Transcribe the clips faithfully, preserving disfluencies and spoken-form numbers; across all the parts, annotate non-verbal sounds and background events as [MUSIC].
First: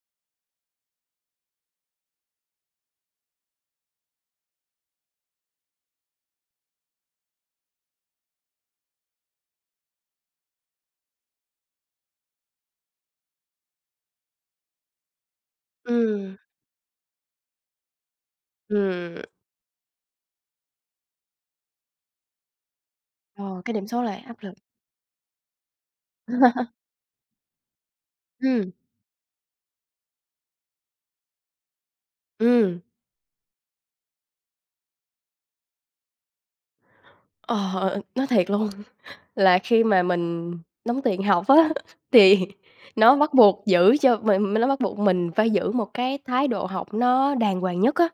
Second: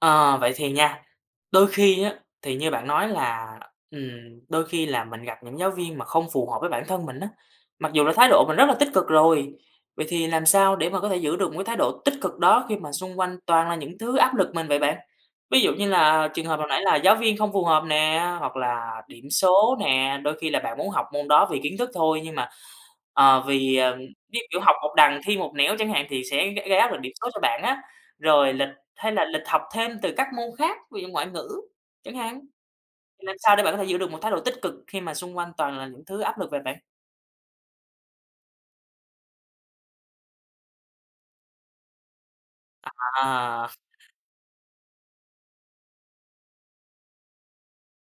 Ờ, vậy thì nha, đôi khi á, thì như bạn nói là, ừm, đôi khi là mình gặp những giáo viên mà không phù hợp với bản thân mình á, mặc dù là thái độ mình rất là tích cực rồi. Vậy thì làm sao để mà có thể giữ được một cái thái độ tích cực đó khi mà xung quanh toàn là những thứ áp lực mình vậy bạn? Ví dụ như là Ừm. trường hợp hồi nãy là giáo viên không phù hợp nè, hoặc là Ừm. điểm số nè. Đôi khi là bạn muốn học môn đó vì kiến thức thôi nhưng mà, à, Ờ, cái vì, điểm ờm, số lại áp cái lực. kiểu học một đằng thi một nẻo chẳng hạn thì sẽ gây [CHUCKLES] gây áp lực điểm số cho bạn á. Rồi lịch Ừm. hay là lịch học thêm từ các môn khác, ví dụ ngoại ngữ chẳng hạn. Ừm. Thì làm sao để bạn có thể giữ được một thái độ tích cực khi mà xung quanh toàn là những thứ áp lực vậy bạn? Ờ, nói thiệt luôn là khi mà mình đóng tiền học á thì nó bắt buộc À. giữ cho mình mình nó bắt buộc mình phải giữ một cái thái độ học nó đàng hoàng nhất á.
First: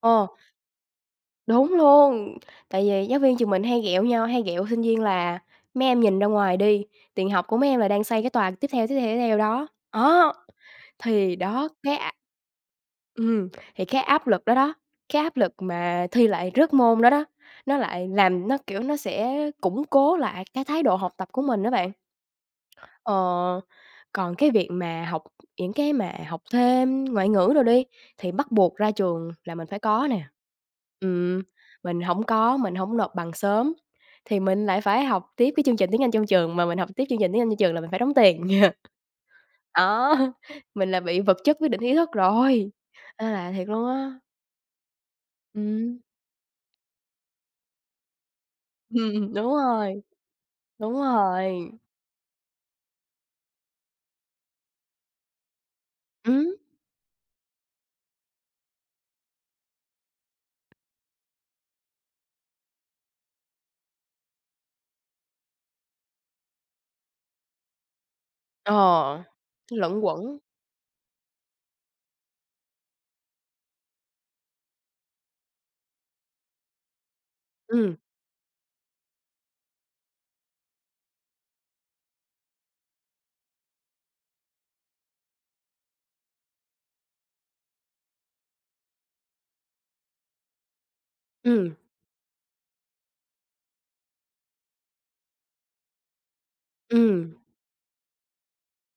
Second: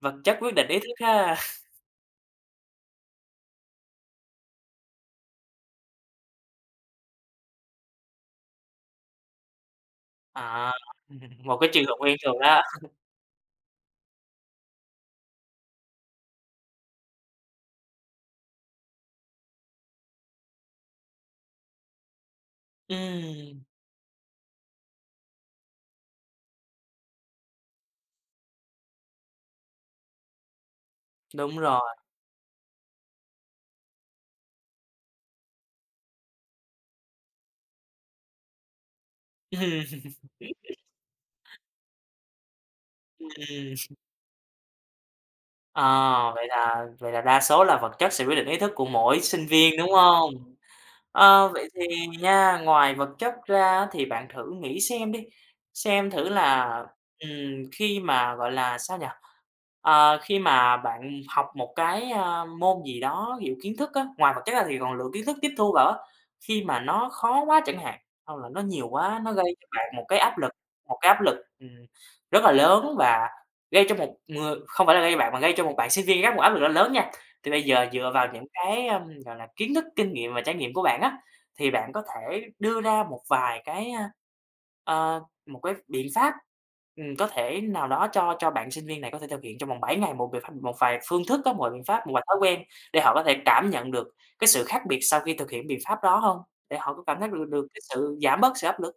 Vật Ồ. chất quyết định ý thức ha. [CHUCKLES] Đúng luôn. Tại vì giáo viên trường mình hay ghẹo nhau, hay ghẹo sinh viên là "Mấy em nhìn ra ngoài đi, tiền học của mấy em là đang xây cái tòa tiếp theo, tiếp theo, tiếp theo đó." Á, À. Ừm, thì một đó, cái trường hợp cái ap quen thuộc á. [CHUCKLES] ừm, thì cái áp lực đó đó, cái áp lực mà thi lại rớt môn đó đó, nó lại làm nó, kiểu, nó sẽ củng cố lại cái thái độ học tập của mình á bạn. Ờ, Ừm. còn cái việc mà học những cái mà học thêm ngoại ngữ đồ đi, thì bắt buộc ra trường là mình phải có nè. Ừm, Đúng rồi. mình hổng có, mình hổng nộp bằng sớm thì mình lại phải học tiếp cái chương trình tiếng Anh trong trường, mà mình học tiếp chương trình tiếng Anh trong trường là mình phải đóng tiền. [CHUCKLES] Á. [LAUGHS] Mình là bị vật chất quyết định ý thức rồi, Ừm, nên là thiệt ừm. luôn [CHUCKLES] á. À. Ừm. Vậy là vậy là đa số là vật chất sẽ quyết định ý thức của Hừm, mỗi ừm, sinh đúng viên, đúng rồi. hông? Đúng A, vậy rồi. thì nha, ngoài vật chất ra thì bạn thử nghĩ xem đi, xem thử Ừm. là, ừm, khi mà gọi là sao nhỉ? À, khi mà bạn học một cái, a, môn gì đó ví dụ kiến thức á, ngoài vật chất ra thì còn lượng kiến thức tiếp thu vào á, khi mà nó khó quá chẳng hạn, hoặc là nó nhiều quá, Ờ. nó gây cho bạn Luẩn một cái áp quẩn. lực một cái áp lực, ừm, rất là lớn và gây cho một ng không phải là gây cho bạn mà gây cho một bạn sinh viên khác một áp lực nó lớn nha. Thì bây giờ Ừm. dựa vào những cái, ờm, gọi là, kiến thức, kinh nghiệm và trải nghiệm của bạn á, thì bạn có thể đưa ra một vài cái, a, à, một cái biện pháp, ừm, có thể nào đó cho cho bạn sinh viên này có thể thực hiện trong vòng bảy ngày, một vài ph một vài phương thức á, một vài Ừm. biện pháp, một vài thói quen để họ có thể cảm nhận được cái sự khác biệt sau khi thực hiện biện pháp đó hông? Để họ có cảm thấy Ừm. mình được được cái sự giảm bớt sự áp lực?